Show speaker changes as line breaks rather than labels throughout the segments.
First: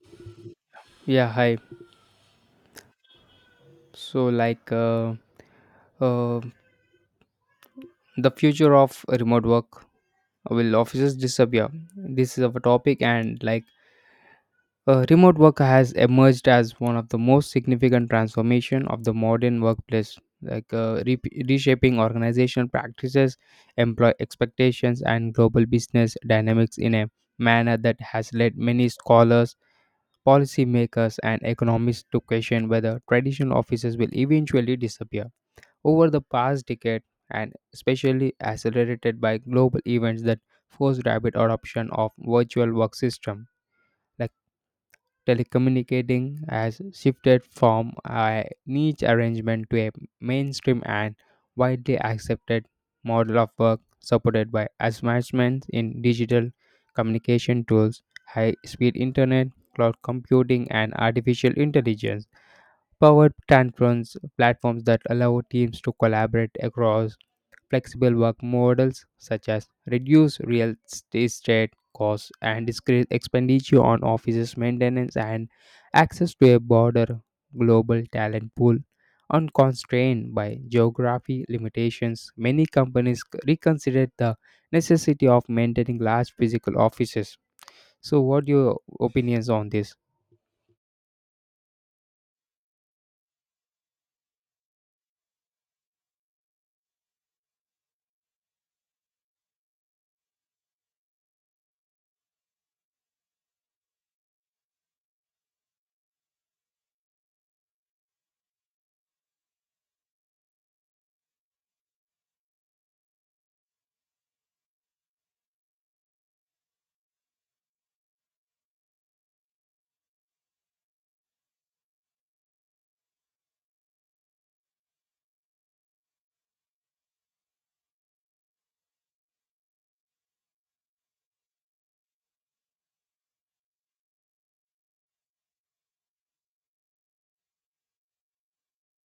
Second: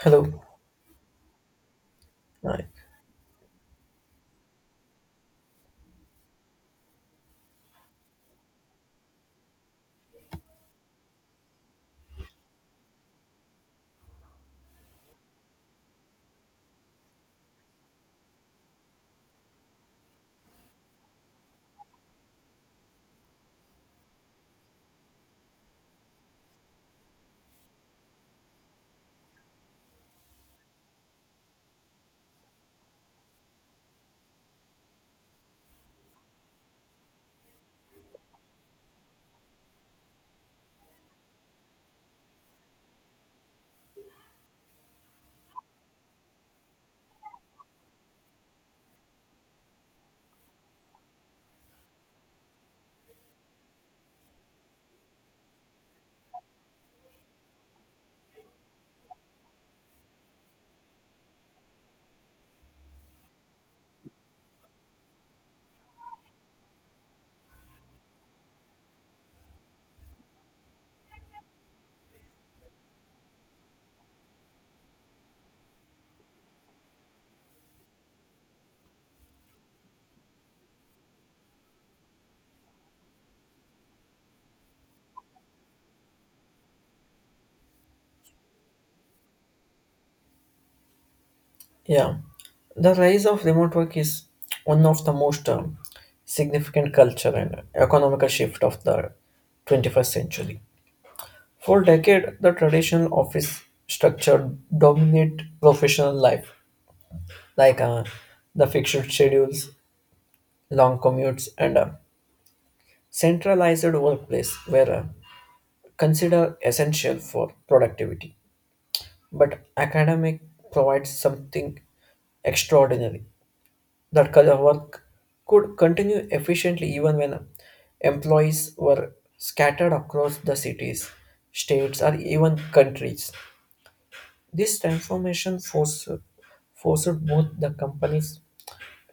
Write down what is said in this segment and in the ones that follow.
Hello.
Yeah, hi.
Right.
So, uh, the future of remote work, will offices disappear? This is of a topic, and remote work has emerged as one of the most significant transformation of the modern workplace, reshaping organizational practices, employee expectations, and global business dynamics in a manner that has led many scholars, policymakers, and economists to question whether traditional offices will eventually disappear. Over the past decade and especially accelerated by global events that forced rapid adoption of virtual work system, like telecommunicating has shifted from a niche arrangement to a mainstream and widely accepted model of work, supported by advancements in digital communication tools, high speed internet, cloud computing, and artificial intelligence powered platforms that allow teams to collaborate across flexible work models, such as reduce real estate costs and discrete expenditure on offices maintenance, and access to a broader global talent pool unconstrained by geography limitations. Many reconsidered the necessity of maintaining large physical offices. So what your opinions on this?
Yeah. The rise of remote work is one of the most significant culture and economical shift of the 21st century. For decade, the traditional office structure dominate professional life, like uh, the fixed schedules, long commutes, and a centralized workplace were considered essential for productivity. But academic provides something extraordinary that kind of work could continue efficiently even when employees were scattered across the cities, states, or even countries. This transformation forced both the companies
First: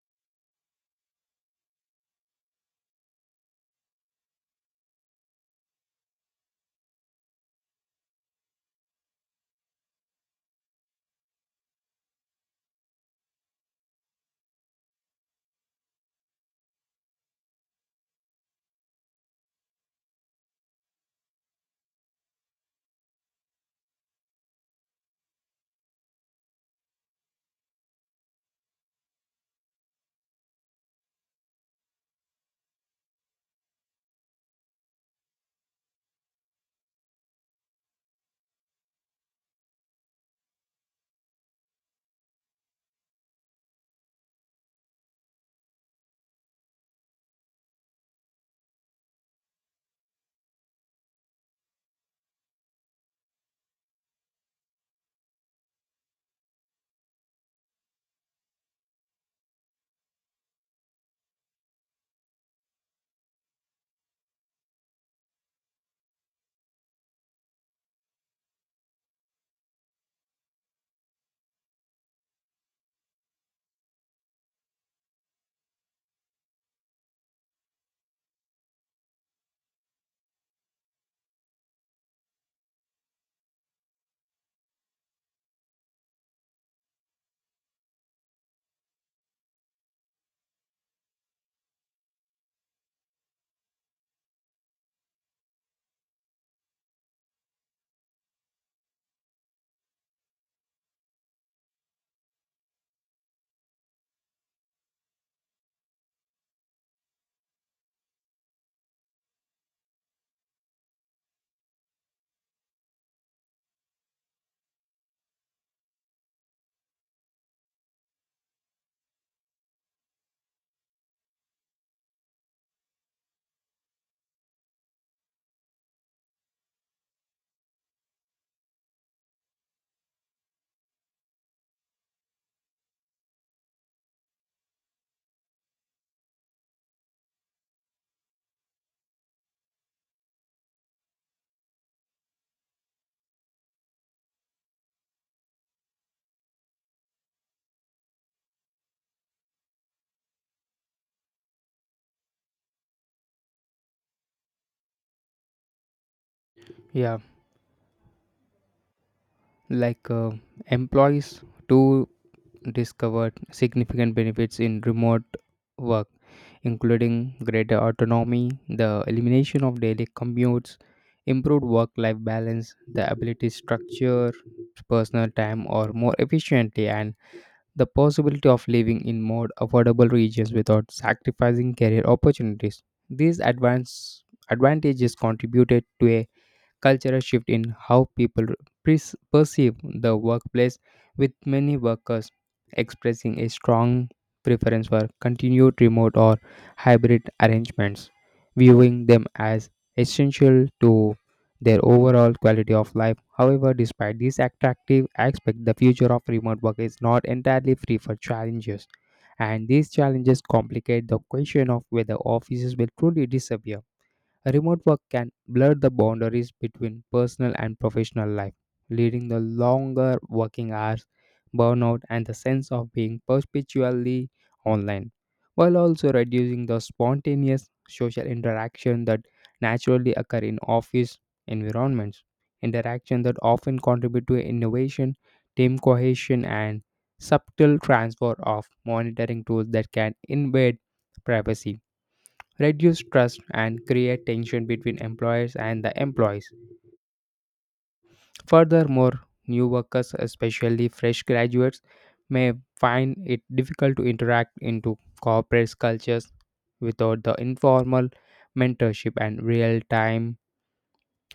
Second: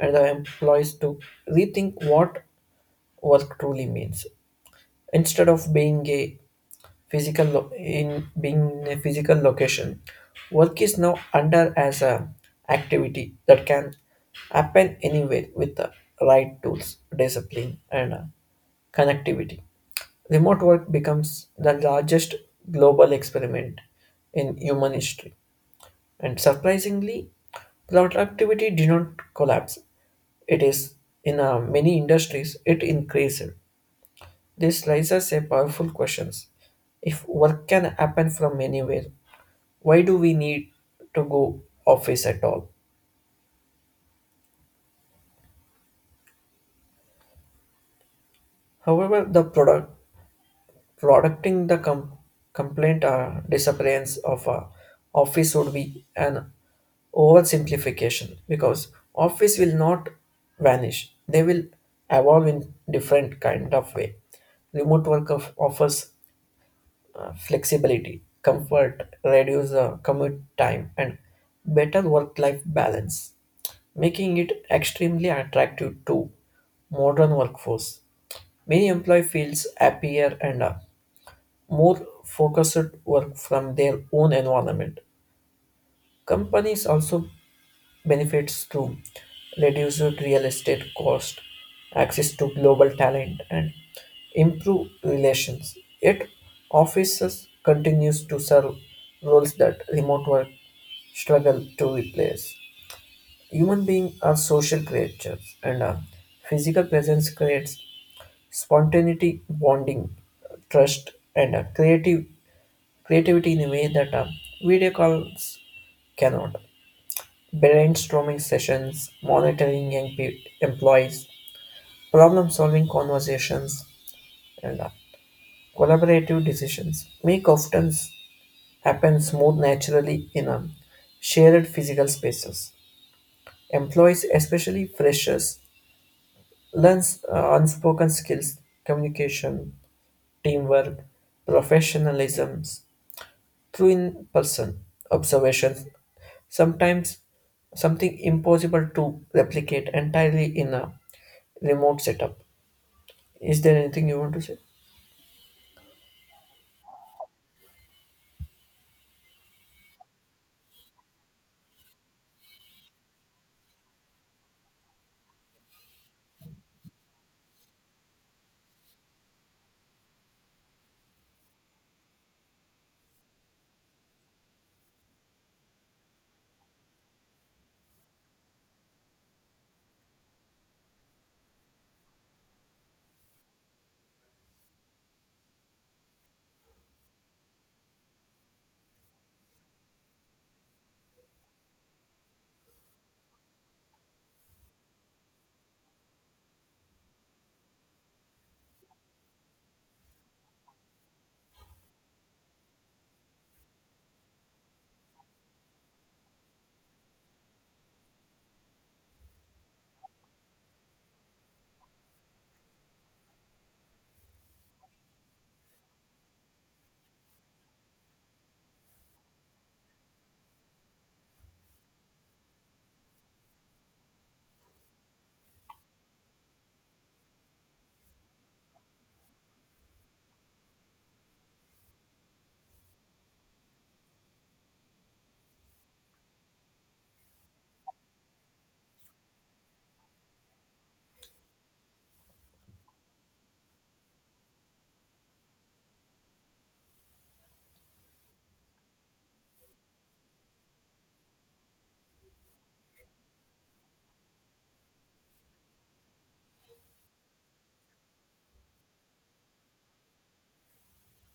and the employees to rethink what work truly means. Instead of being a in being a physical location. Work is now under as a activity that can happen anywhere with the right tools, discipline, and connectivity. Remote work becomes the largest global experiment in human history, and surprisingly, productivity did not collapse. It is in many industries it increased. This raises a powerful questions. If work can happen from anywhere, why do we need to go office at all? However, the product producting the com- complaint or disappearance of a office would be an oversimplification because office will not vanish. They will evolve in different kind of way. Remote work of offers flexibility, comfort, reduce commute time, and better work life balance, making it extremely attractive to modern workforce. Many employee feels happier and more focused work from their own environment. Companies also benefits to reduced real estate cost, access to global talent, and improve relations. Yet, offices continues to serve roles that remote work struggle to replace. Human beings are social creatures, and a physical presence creates spontaneity, bonding, trust, and a creative creativity in a way that a video calls cannot. Brainstorming sessions, employees, problem solving conversations, and collaborative decisions happen smooth naturally in a shared physical spaces. Employees, especially freshers, learn unspoken skills, communication, teamwork, professionalism through in person observations, sometimes something impossible to replicate entirely in a remote setup. Is there anything you want to say?
Yeah, like uh, employees too discovered significant benefits in remote work, including greater autonomy, the elimination of daily commutes, improved work life balance, the ability to structure personal time or more efficiently, and the possibility of living in more affordable regions without sacrificing career opportunities. These advance advantages contributed to a cultural shift in how people perceive the workplace, with many workers expressing a strong preference for continued remote or hybrid arrangements, viewing them as essential to their overall quality of life. However, despite this attractive aspect, the future of remote work is not entirely free for challenges, and these challenges complicate the question of whether offices will truly disappear. Remote work can blur the boundaries between personal and professional life, leading to longer working hours, burnout, and the sense of being perpetually online, while also reducing the spontaneous social interaction that naturally occur in office environments, interaction that often contribute to innovation, team cohesion, and subtle transfer of monitoring tools that can invade privacy, reduce trust, and create tension between employers and the employees. Furthermore, new workers, especially fresh graduates, may find it difficult to interact into corporate cultures without the informal mentorship and real-time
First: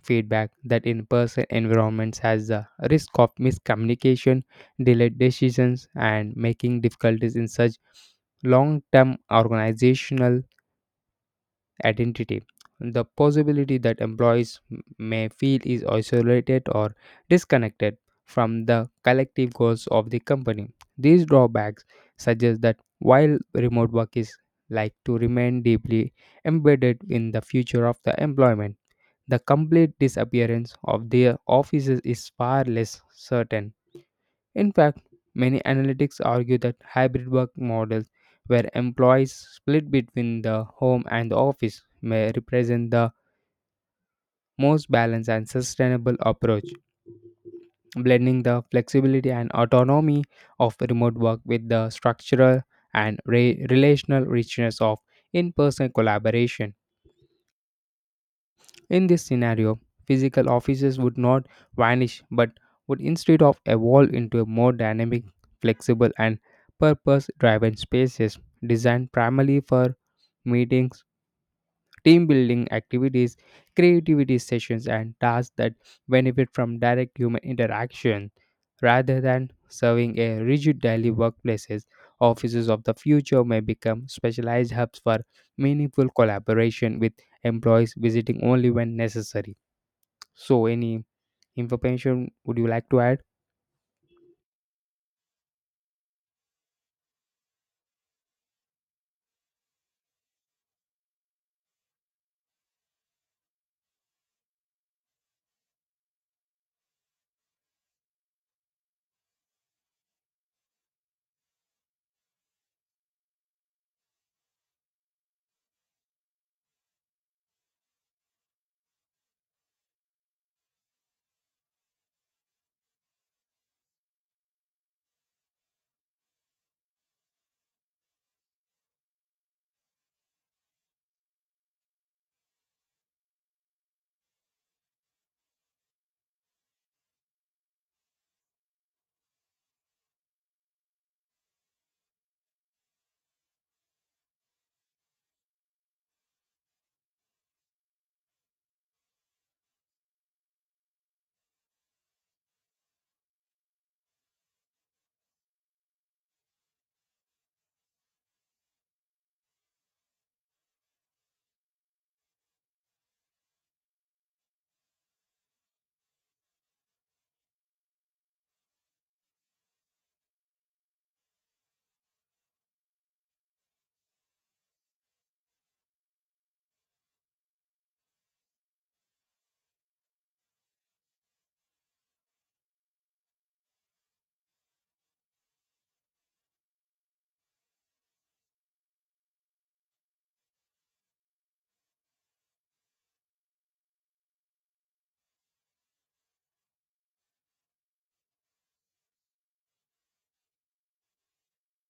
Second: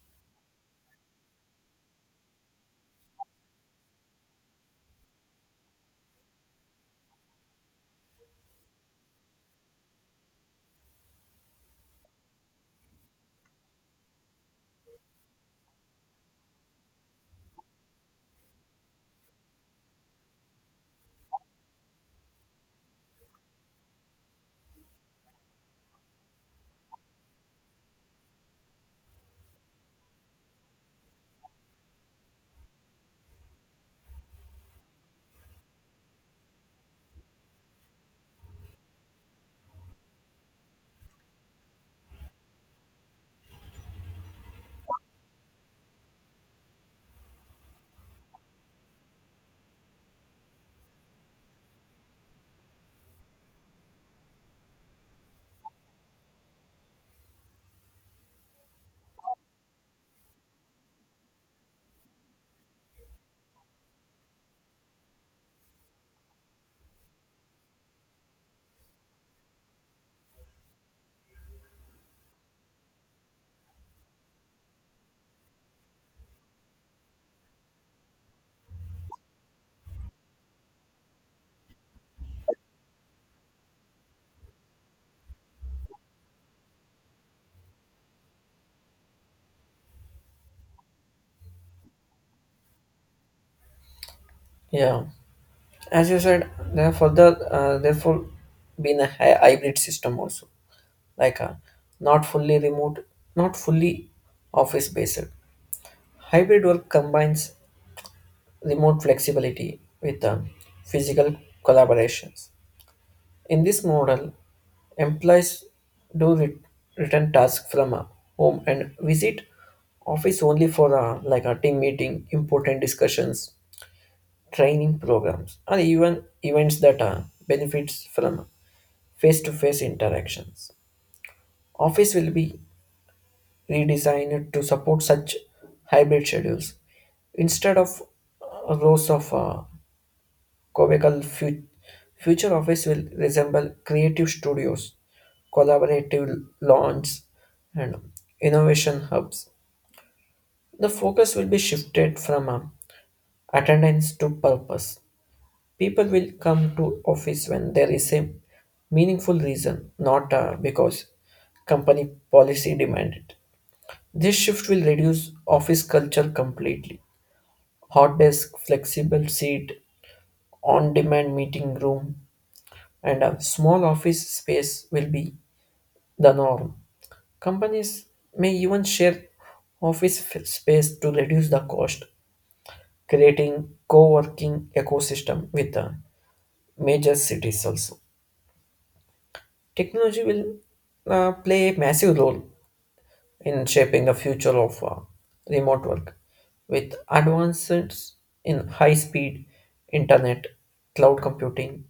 feedback that in-person environments has the risk of miscommunication, delayed decisions, and making difficulties in such long-term organizational identity. The possibility that may feel is isolated or disconnected from the collective goals of the company. These drawbacks suggest that while remote work is like to remain deeply embedded in the future of the employment, the complete disappearance of their offices is far less certain. In fact, many analytics argue that hybrid work models, where employees split between the home and the office, may represent the most balanced and sustainable approach, blending the flexibility and autonomy of remote work with the structural and relational richness of in person collaboration. In this scenario, physical offices would not vanish but would instead of evolve into a more dynamic, flexible, and purpose-driven spaces designed primarily for meetings, team building activities, creativity sessions, and tasks that benefit from direct human interaction rather than serving a rigid daily workplaces. Offices of the future may become specialized hubs for meaningful collaboration, with employees visiting only when necessary. So, any information would you like to add?
Yeah, as you said, there further therefore been a hybrid system also, like a not fully remote, not fully office based. Hybrid work combines remote flexibility with physical collaborations. In this model, employees do re- return tasks from home and visit office only for like a team meeting, important discussions, training programs, or even events that benefits from face-to-face interactions. Office will be redesigned to support such hybrid schedules. Instead of rows of cubicle, future office will resemble creative studios, collaborative lawns, and innovation hubs. The focus will be shifted from attendance to purpose. People will come to office when there is a meaningful reason, not because company policy demand it. This shift will reduce office culture completely. Hot desk, flexible seat, on demand meeting room, and a small office space will be the norm. Companies may even share space to reduce the cost, creating co working ecosystem with the major cities also. Technology will play a massive role in shaping the future of remote work with advances in high speed internet, cloud computing,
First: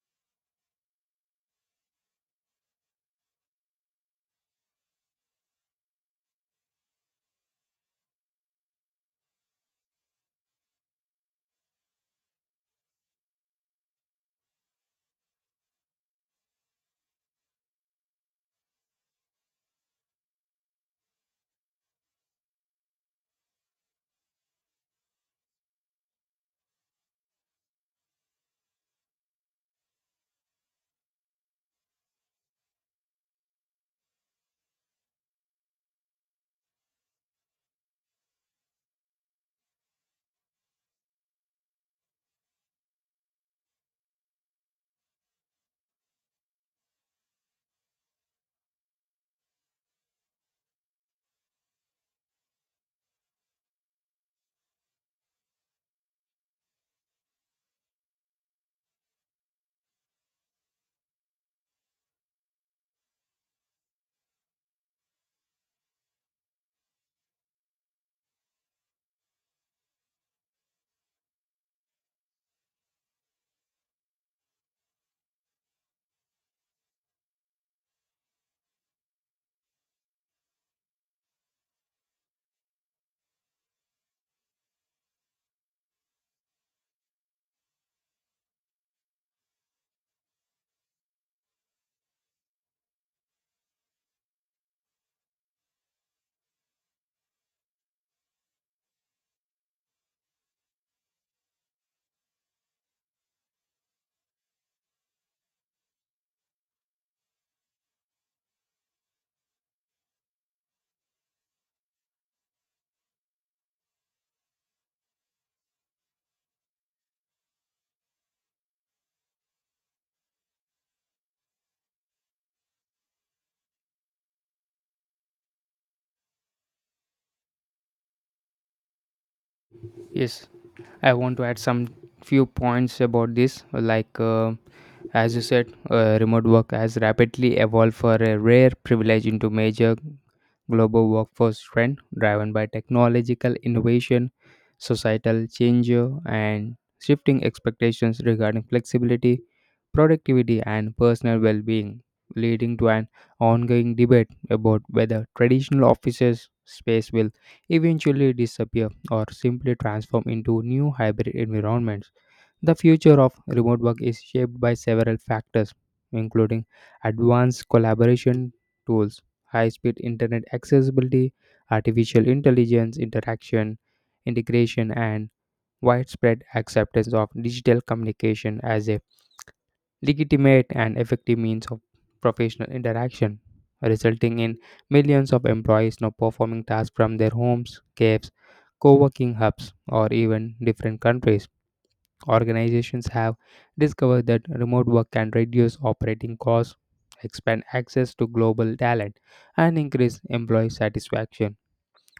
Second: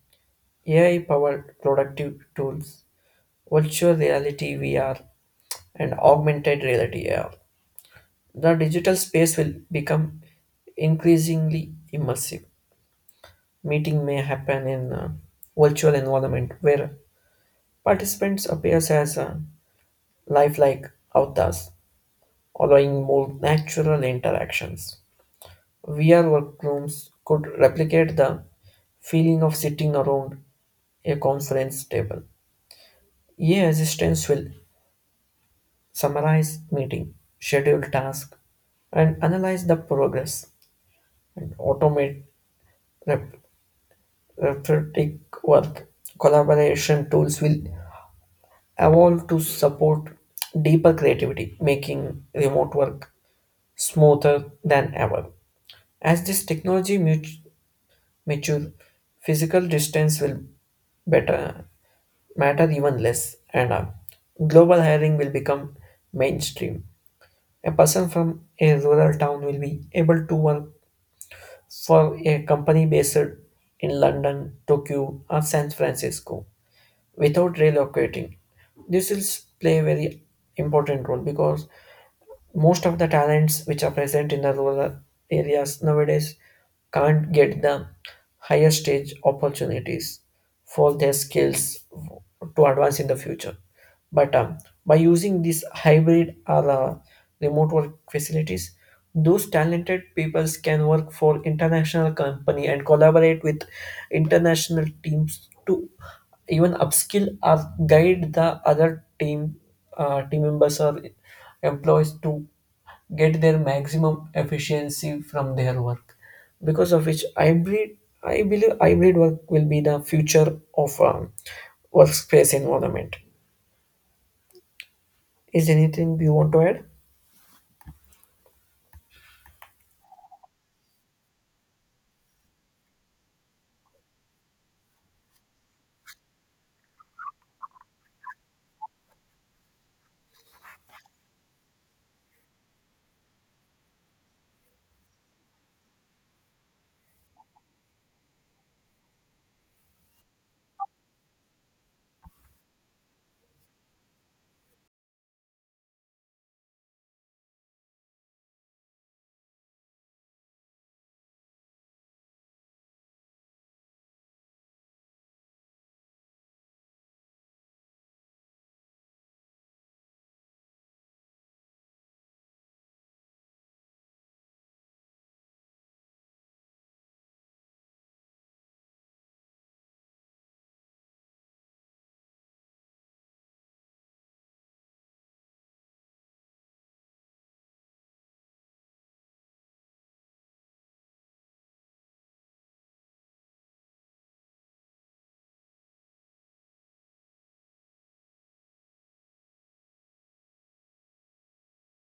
AI powered productive tools, virtual reality VR, and augmented reality AR. The digital space will become increasingly immersive. Meeting may happen in a virtual environment where participants appears as a lifelike avatars allowing more natural interactions. VR workrooms could replicate the feeling of sitting around a conference table. AI assistants will summarize meeting, schedule tasks, and analyze the progress and automate rep- repetitive work. Collaboration tools will evolve to support deeper creativity, making remote work smoother than ever. As this mature, physical distance will better matter even less, and global hiring will become mainstream. A person from a rural town will be able to work for a company based in London, Tokyo, or San Francisco without relocating. This will play a very important role because most of the talents which are present in the rural areas nowadays can't get the higher stage opportunities for their skills to advance in the future. But by using these hybrid or remote work facilities, those talented peoples can work for international company and collaborate with international teams to even upskill or guide the other team members or employees to get their maximum efficiency from their work, because of which hybrid I believe hybrid work will be the future of workspace environment. Is there anything you want to add?
Yes, I want to add some few points about this. As you said, remote work has rapidly evolved for a rare privilege into major global workforce trend driven by technological innovation, societal change, and shifting expectations regarding flexibility, productivity, and personal well being, leading to an ongoing debate about whether traditional offices space will eventually disappear or simply transform into new hybrid environments. The future of remote work is shaped by several factors, including advanced collaboration tools, high speed internet accessibility, artificial intelligence interaction, integration, and widespread acceptance of digital communication as a legitimate and effective means of professional interaction, resulting in millions of employees now performing tasks from their homes, caves, co working hubs, or even different countries. Organizations have discovered that remote work can reduce operating costs, expand access to global talent, and increase employee satisfaction,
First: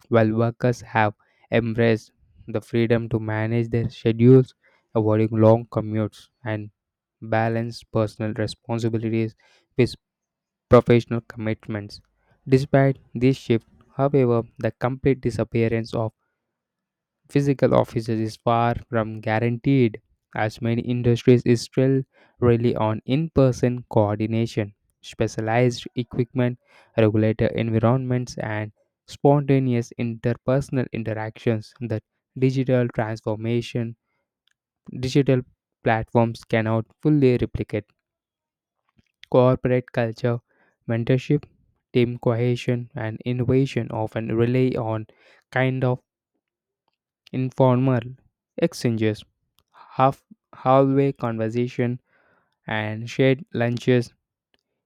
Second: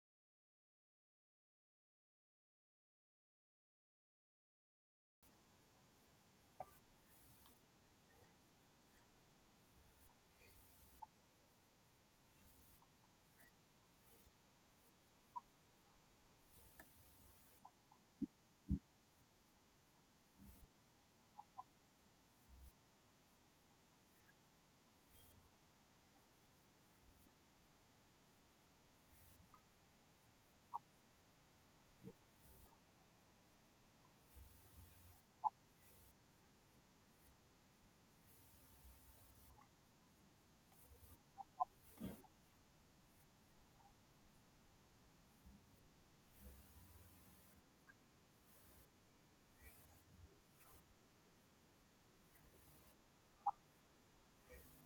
while workers have embraced the freedom to manage their schedules, avoiding long commutes and balance personal responsibilities with professional commitments. Despite this shift, however, the complete disappearance of physical offices is far from guaranteed, as many industries is still rely on in-person coordination, specialized equipment, regulator environments, and spontaneous interpersonal interactions that digital transformation, digital platforms cannot fully replicate. Corporate culture, mentorship, team cohesion, and innovation often rely on kind of informal exchanges, half hallway conversation, and shared lunches,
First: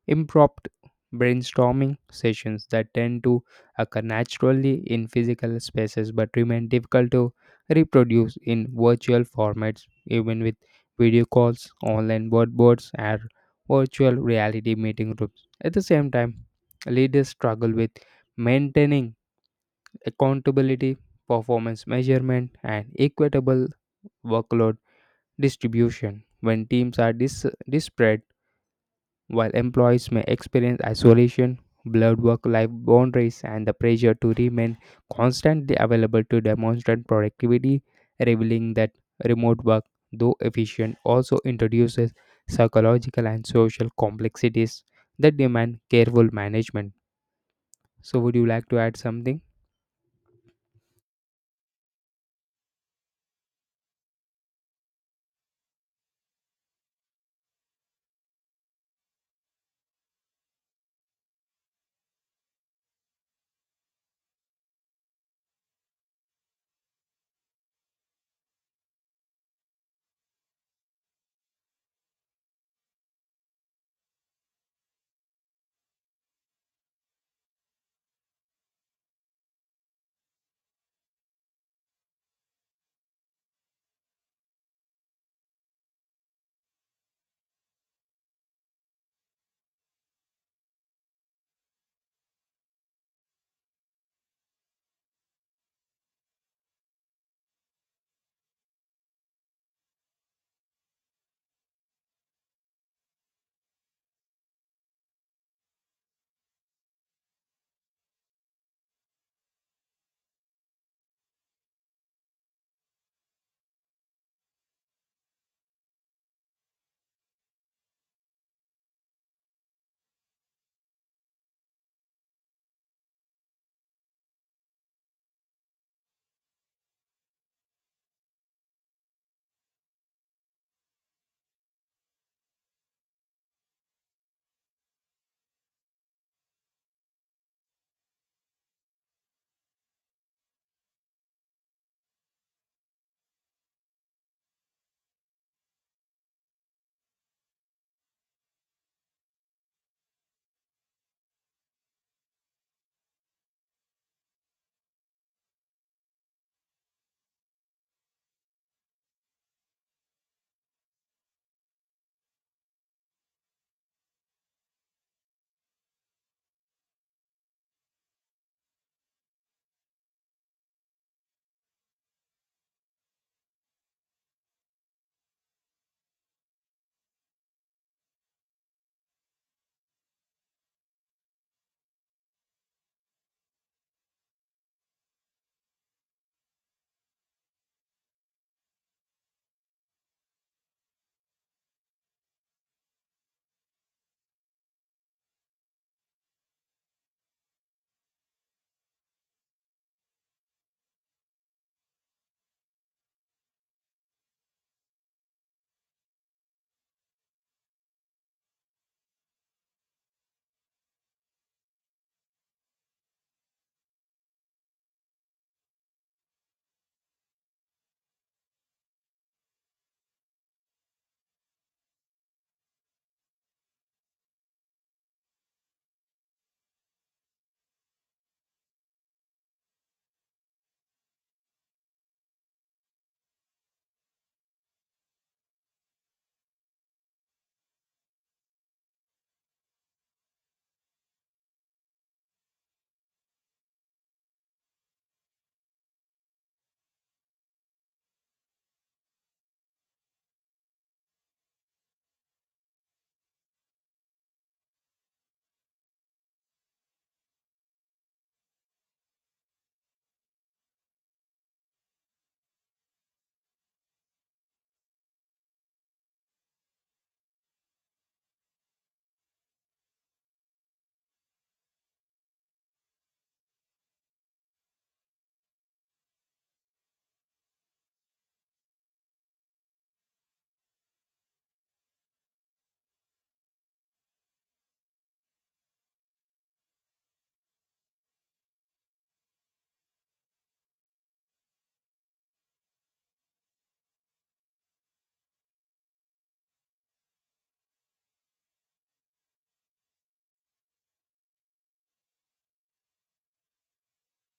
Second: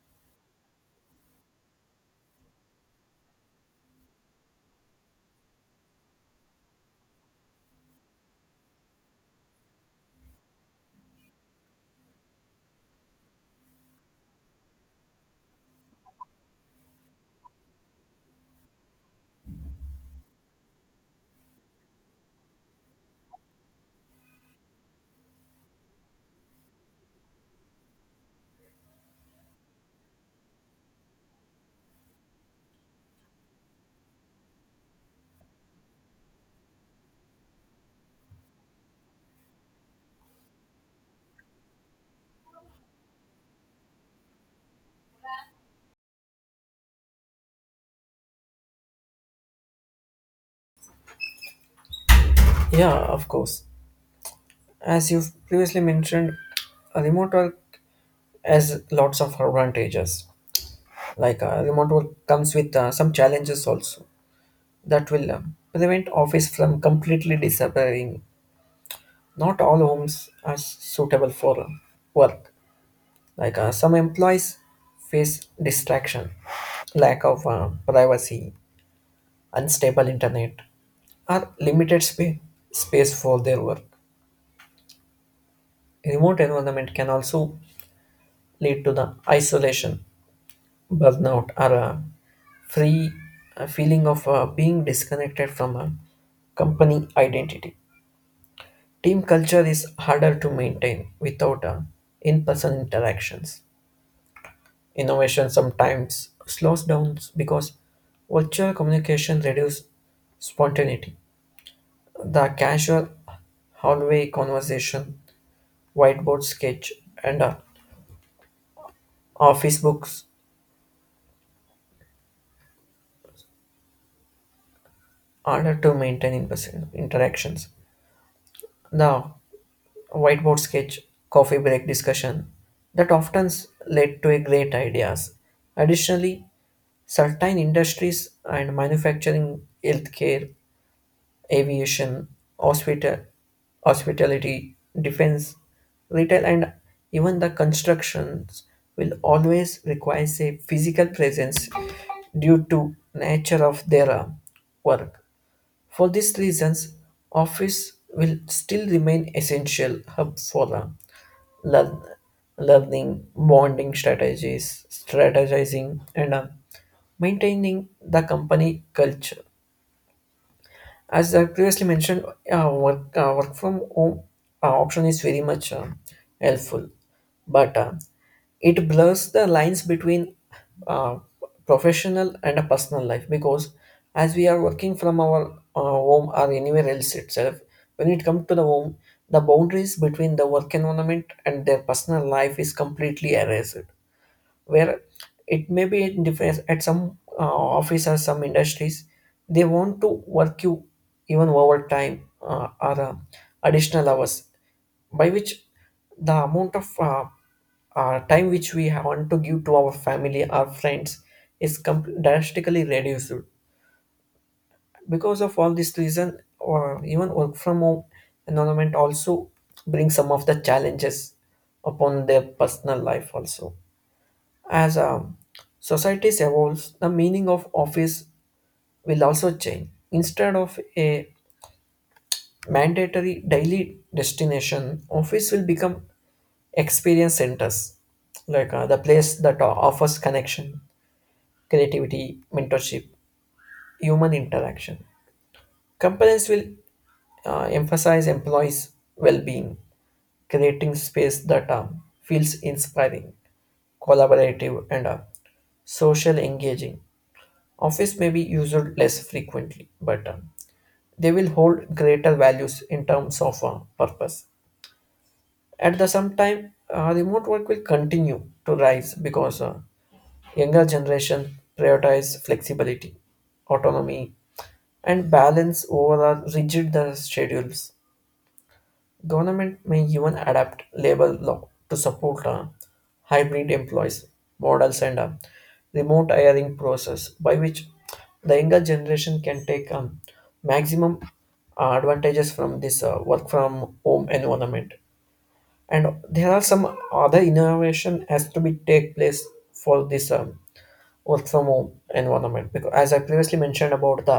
impromptu brainstorming sessions that tend to occur naturally in physical spaces but remain difficult to reproduce in virtual formats, even with video calls, online boards, and virtual reality meeting rooms. At the same time, leaders struggle with maintaining accountability, performance measurement, and equitable workload distribution when teams are disparate, while employees may experience isolation, blurred work life boundaries, and the pressure to remain constantly available to demonstrate productivity, revealing that remote work, though efficient, also introduces psychological and social complexities that demand careful management. So, would you like to add something?
Yeah, of course. As you've previously mentioned, a remote work has lots of advantages. Remote work comes with some challenges also that will prevent office from completely disappearing. Not all homes are suitable for work. Some employees face distraction, lack of privacy, unstable internet, or space for their work. Remote environment can also lead to the isolation, burnout, or a free feeling of being disconnected from a company identity. Team culture is harder to maintain without in-person interactions. Innovation sometimes slows down because virtual communication reduces spontaneity. The casual hallway conversation, whiteboard sketch, and office books are to maintain in-person interactions. The whiteboard sketch, coffee break discussion that often led to a great ideas. Additionally, certain industries and manufacturing, healthcare, aviation, hospital, hospitality, defense, retail, and even the constructions will always require a physical presence due to nature of their work. For these reasons, office will still remain essential hub for learn, learning, bonding strategies, strategizing, and maintaining the company culture. As I previously mentioned, work from home option is very much helpful, but it blurs the lines between uh, professional and a personal life because as we are working from our home or anywhere else itself, when it comes to the home, the boundaries between the work environment and their personal life is completely erased, where it may be in different at some office or some industries they want to work you even overtime or additional hours, by which the amount of time which we want to give to our family our friends is drastically reduced because of all this reason, or even work from home environment also brings some of the challenges upon their personal life also. As societies evolves, the meaning of office will also change. Instead of a mandatory daily destination, office will become experience centers, the place that offers connection, creativity, mentorship, human interaction. Companies will emphasize employees' well-being, creating space that feels inspiring, collaborative, and social engaging. Office may be used less frequently, but they will hold greater values in terms of purpose. At the same time, remote work will continue to rise because younger generation prioritize flexibility, autonomy, and balance over the rigid schedules. Government may even adapt labor law to support hybrid employees models and remote hiring process, by which the younger generation can take maximum advantages from this work from home environment. And there are some other innovation has to be take place for this work from home environment, because as I previously mentioned about the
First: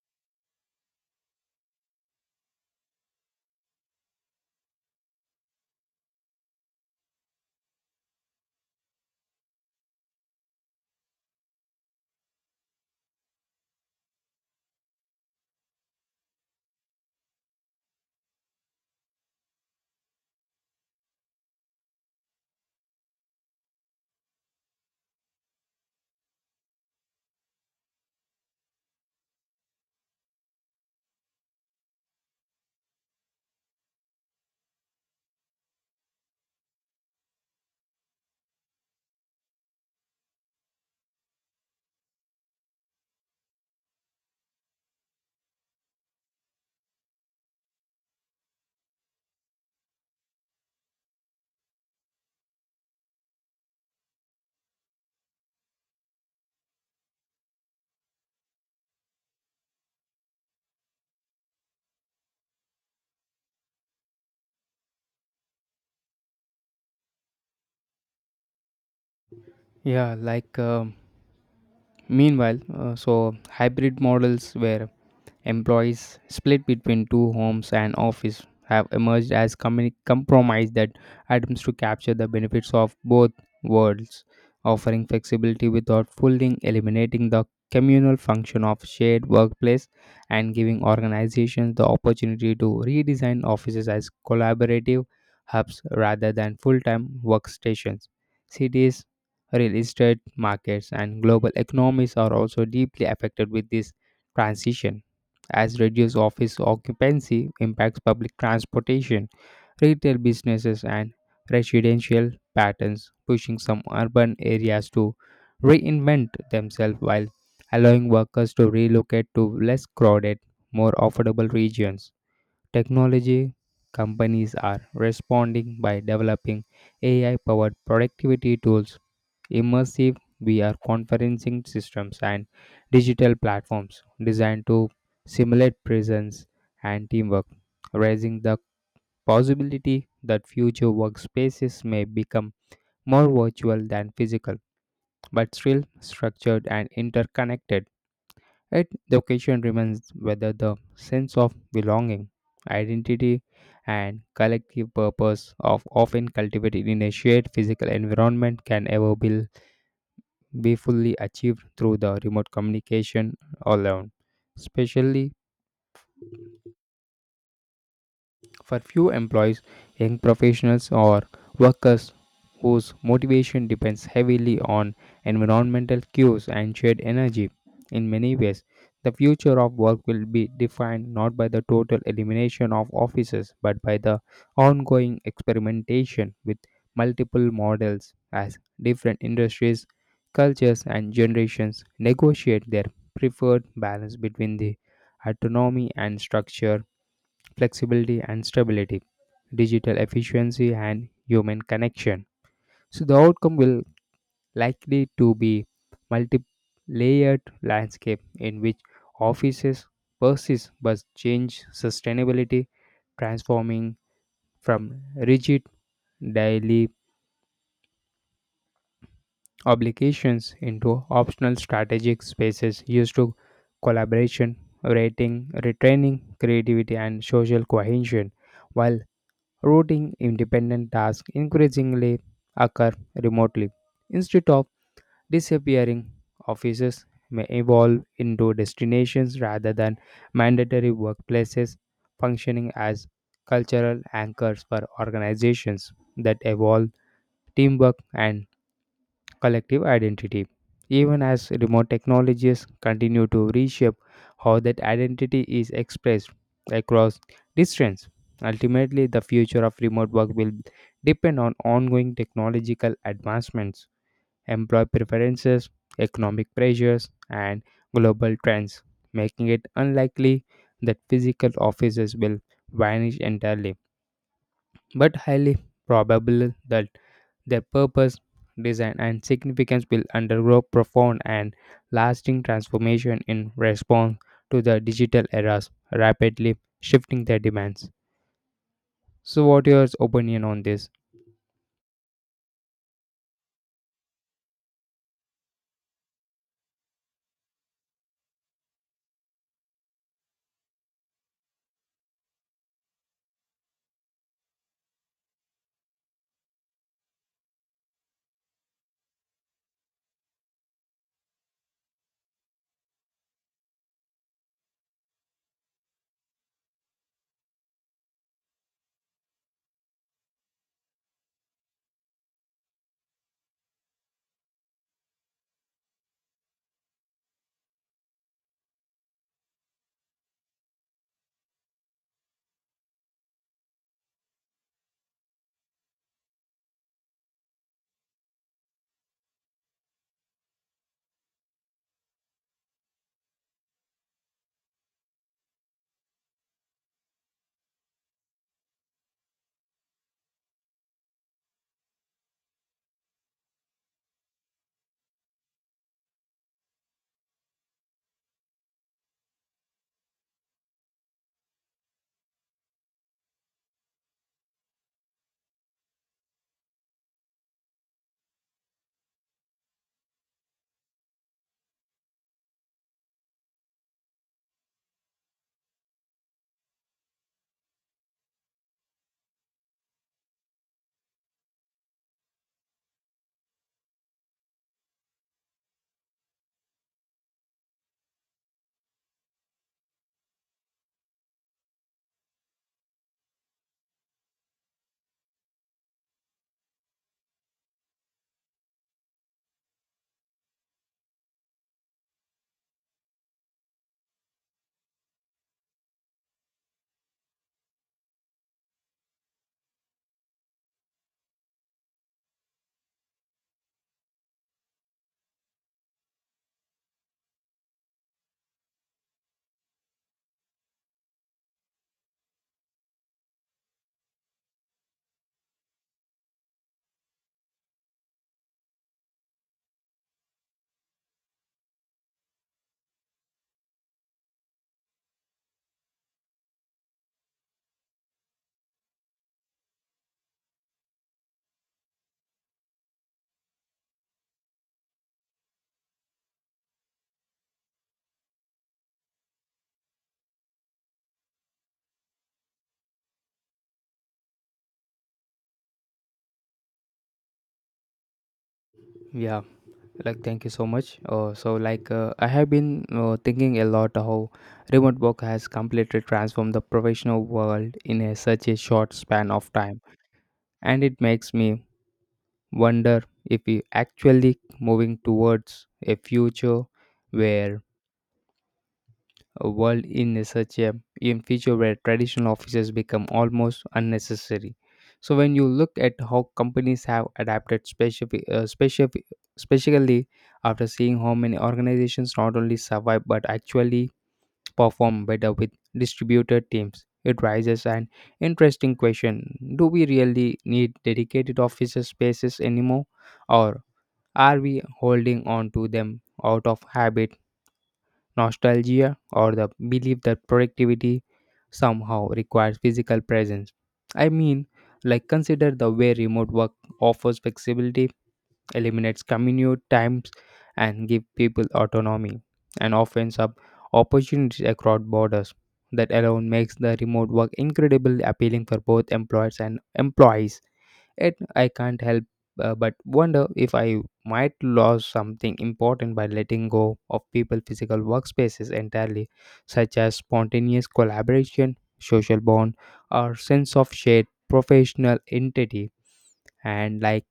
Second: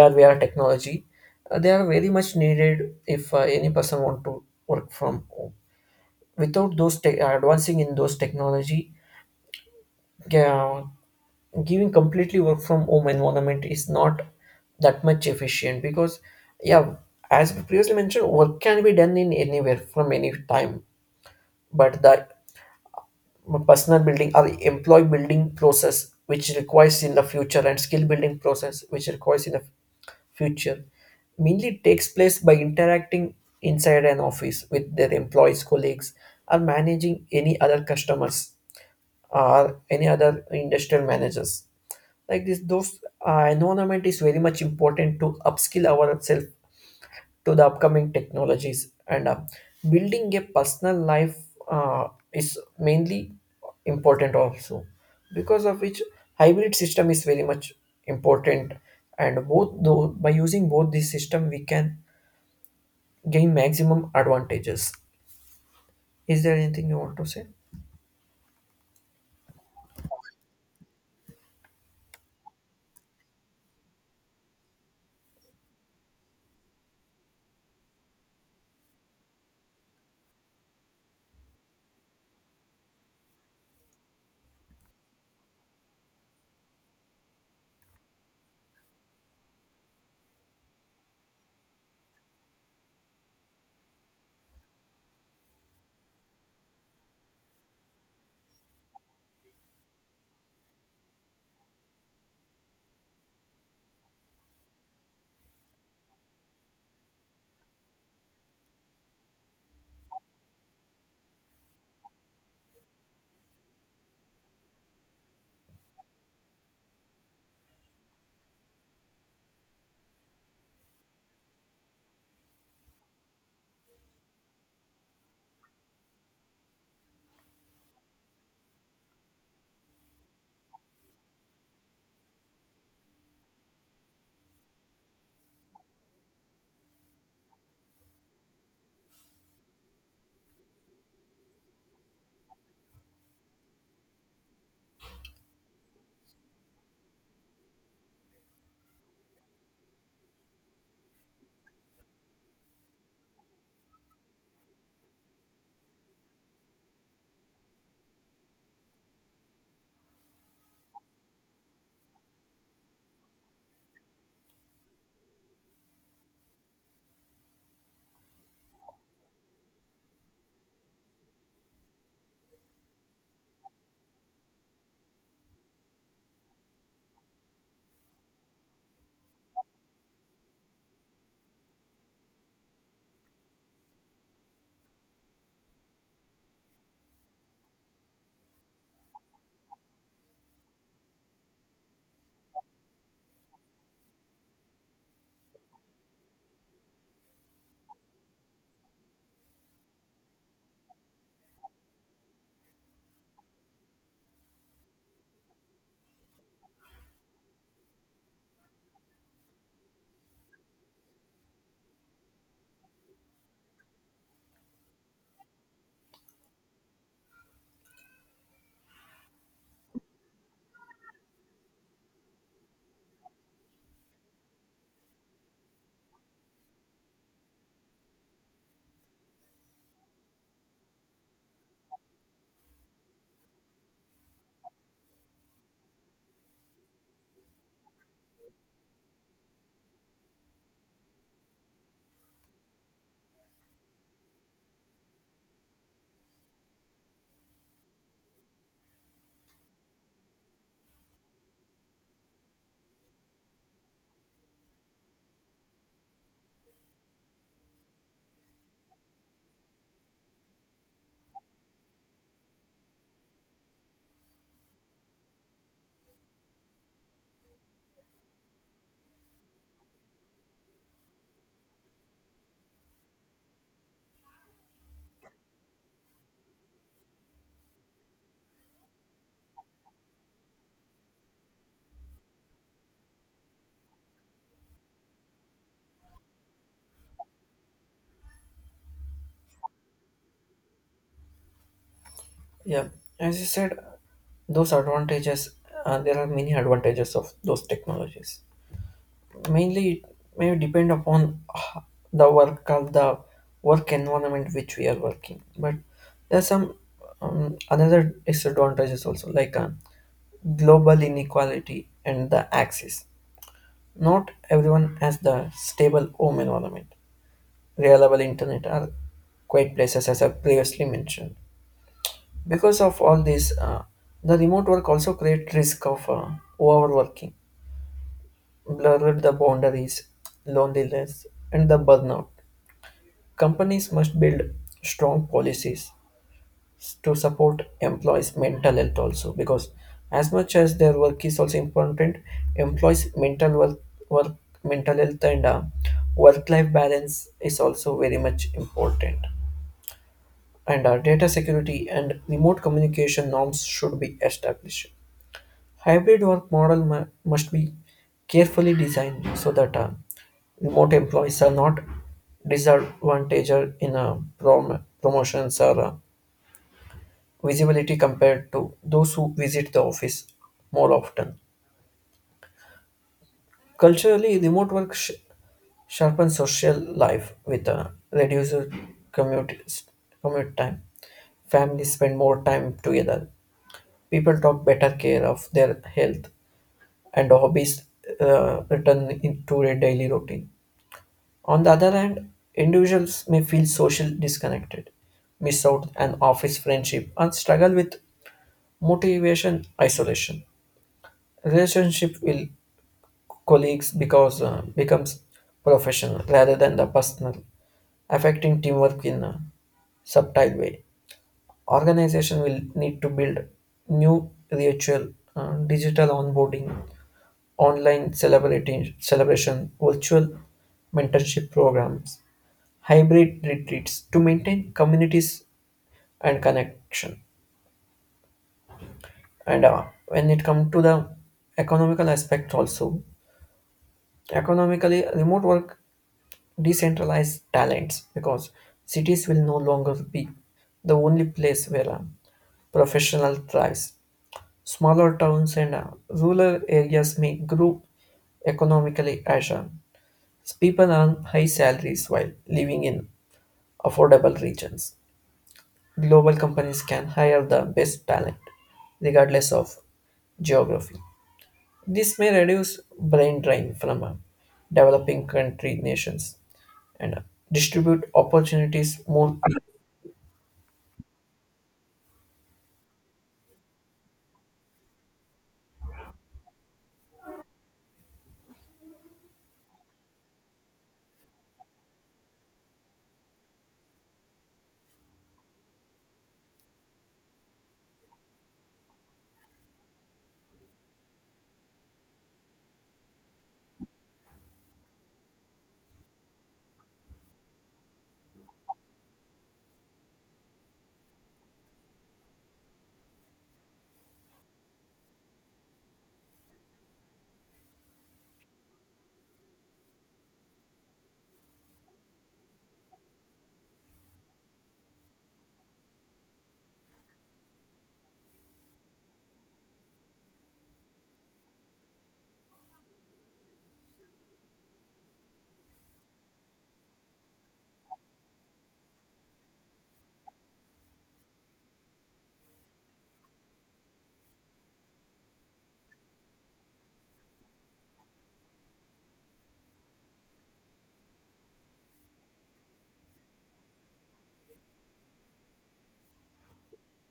AR VR technology, they are very much needed if any person want to work from home. Without those advancing in those technology, uh, giving completely work from home environment is not that much efficient, because yeah, as previously mentioned, work can be done in anywhere from any time, but the personal building or employee building process which requires in the future, and skill building process which requires in the future, mainly takes place by interacting inside an office with their employees colleagues or managing any other customers or any other industrial managers. Like this, those environment is very much important to upskill ourselves to the upcoming technologies, and building a personal life uh, is mainly important also, because of which hybrid system is very much important, and both, though by using both these system, we can gain maximum advantages. Is there anything you want to say?
Yeah, like um, Meanwhile, hybrid models, where employees split between two homes and office, have emerged as compromise that attempts to capture the benefits of both worlds, offering flexibility without fully eliminating the communal function of shared workplace and giving organizations the opportunity to redesign offices as collaborative hubs rather than full-time workstations. Cities, real estate markets, and global economies are also deeply affected with this transition, as reduced office occupancy impacts public transportation, retail businesses, and residential patterns, pushing some urban areas to reinvent themselves while allowing workers to relocate to less crowded, more affordable regions. Technology companies are responding by developing AI powered productivity tools, immersive VR conferencing systems, and digital platforms designed to simulate presence and teamwork, raising the possibility that future workspaces may become more virtual than physical, but still structured and interconnected. Yet the question remains whether the sense of belonging, identity, and collective purpose of often cultivated in a shared physical environment can ever be fully achieved through the remote communication alone, especially for few employees, young professionals, or workers whose motivation depends heavily on environmental cues and shared energy. In many ways, the future of work will be defined not by the total elimination of offices but by the ongoing experimentation with multiple models, as different industries, cultures, and generations negotiate their preferred balance between the autonomy and structure, flexibility and stability, digital efficiency and human connection. So the outcome will likely to be multi-layered landscape in which offices persist but change sustainability, transforming from rigid daily obligations into optional strategic spaces used to collaboration, rating, retraining, creativity, and social cohesion, while routing independent tasks increasingly occur remotely. Instead of disappearing, offices may evolve into destinations rather than mandatory workplaces, functioning as cultural anchors for organizations that evolve teamwork and collective identity, even as remote technologies continue to reshape how that identity is expressed across distance. Ultimately, the future of remote work will depend on ongoing technological advancements, employee preferences, economic pressures, and global trends, making it unlikely that physical offices will vanish entirely, but highly probable that their purpose, design, and significance will undergo profound and lasting transformation in response to the digital era's rapidly shifting their demands. So, what your opinion on this?
Yeah, as you said, those advantages, there are many advantages of those technologies, mainly it may depend upon the work of the work environment which we are working, but there's some another disadvantages also, global inequality and the access. Not everyone has the stable home environment, reliable internet, or quiet places, as I previously mentioned. Because of all this, the remote work also create risk of overworking, blurred the boundaries, loneliness, and the burnout. Companies must build strong policies to support employees' mental health also, because as much as their work is also important, employees' work mental health and work-life balance is also very much important. And data security and remote communication norms should be established. Hybrid work model must be carefully designed so that remote employees are not disadvantaged in promotions or visibility compared to those who visit the office more often. Culturally, remote work sharpens social life with reduced commute, commute time. Families spend more time together. People talk better care of their health and hobbies return into their daily routine. On the other hand, individuals may feel socially disconnected, miss out an office friendship, and struggle with motivation isolation. Relationship with colleagues because becomes professional rather than the personal, affecting teamwork in a subtle way. Organization will need to build new ritual, digital onboarding, online celebrating celebration, virtual mentorship programs, hybrid retreats to maintain communities and connection. And when it comes to the economical aspect also, economically remote work decentralized talents because cities will no longer be the only place where professional thrives. Smaller towns and rural areas may grow economically as people earn high salaries while living in affordable regions. Global companies can hire the best talent,
Yeah,
regardless of
like thank you so
geography.
much.
This
I
may
have
reduce
been
brain
thinking a
drain
lot
from
how remote work
developing
has
country
completely
nations
transformed the
and
professional world in
distribute
a, such a short
opportunities
span
more
of
equally.
time, and it makes me wonder if we actually moving towards a future where a world in a such a in future where traditional offices become almost unnecessary. So when you look at how companies have adapted specifically, after seeing how many organizations not only survive but actually perform better with distributed teams, it raises an interesting question. Do we really need dedicated office spaces anymore, or are we holding on to them out of habit, nostalgia, or the belief that productivity somehow requires physical presence? I mean, like consider the way remote work offers flexibility, eliminates commute times, and give people autonomy, and opens up opportunities across borders. That alone makes the remote work incredibly appealing for both employers and employees. Yet I can't help but wonder if I might lose something important by letting go of people physical workspaces entirely, such as spontaneous collaboration, social bond, or sense of shared professional identity. And like,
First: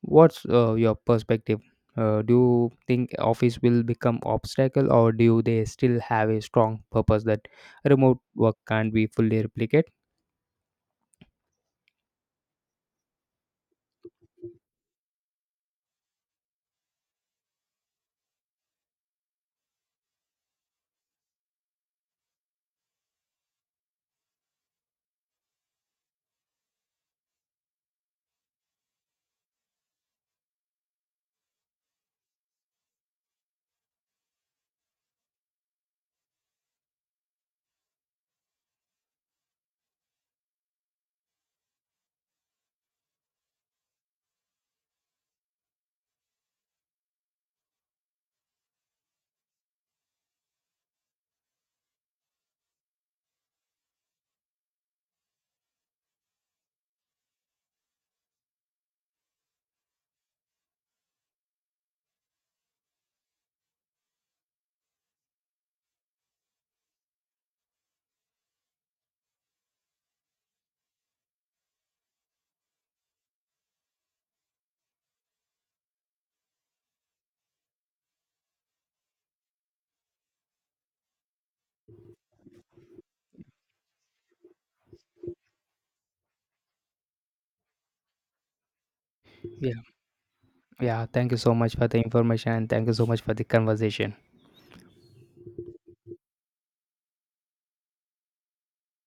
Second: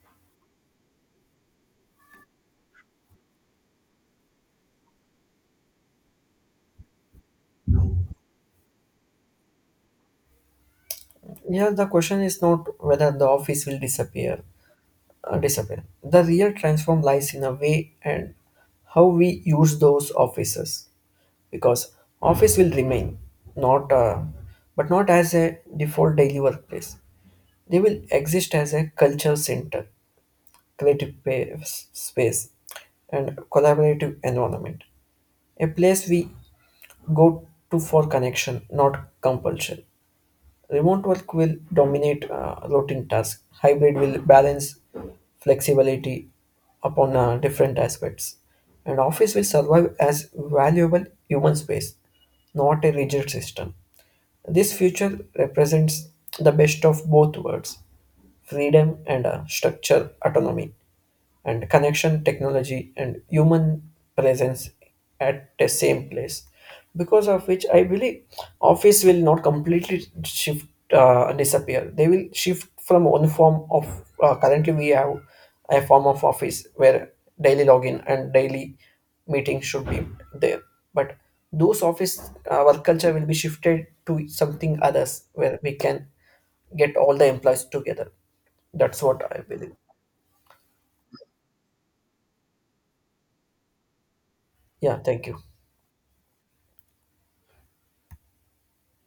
what's your perspective? Do you think office will become obstacle, or do they still have a strong purpose that remote work can't be fully replicate?
The question is not whether the office will disappear. The real transform lies in a way and how we use those offices, because office will remain not uh, not as a default daily workplace. They will exist as a culture center, space, and collaborative environment. A place we go to for connection, not compulsion. Remote work will dominate routine tasks. Hybrid will balance flexibility upon different aspects. And office will survive as valuable human space, not a rigid system. This future represents the best of both worlds: freedom and structure, autonomy and connection, technology and human presence at the same place, because of which I believe office will not completely shift and disappear. They will shift from one form of currently we have a form of office where daily login and daily meeting should be there, but those office work culture will be shifted to something others where we can get all the employees together. That's what I believe.
Yeah, yeah. Thank you so much for the information, and thank you so much for the conversation.
Yeah, thank you.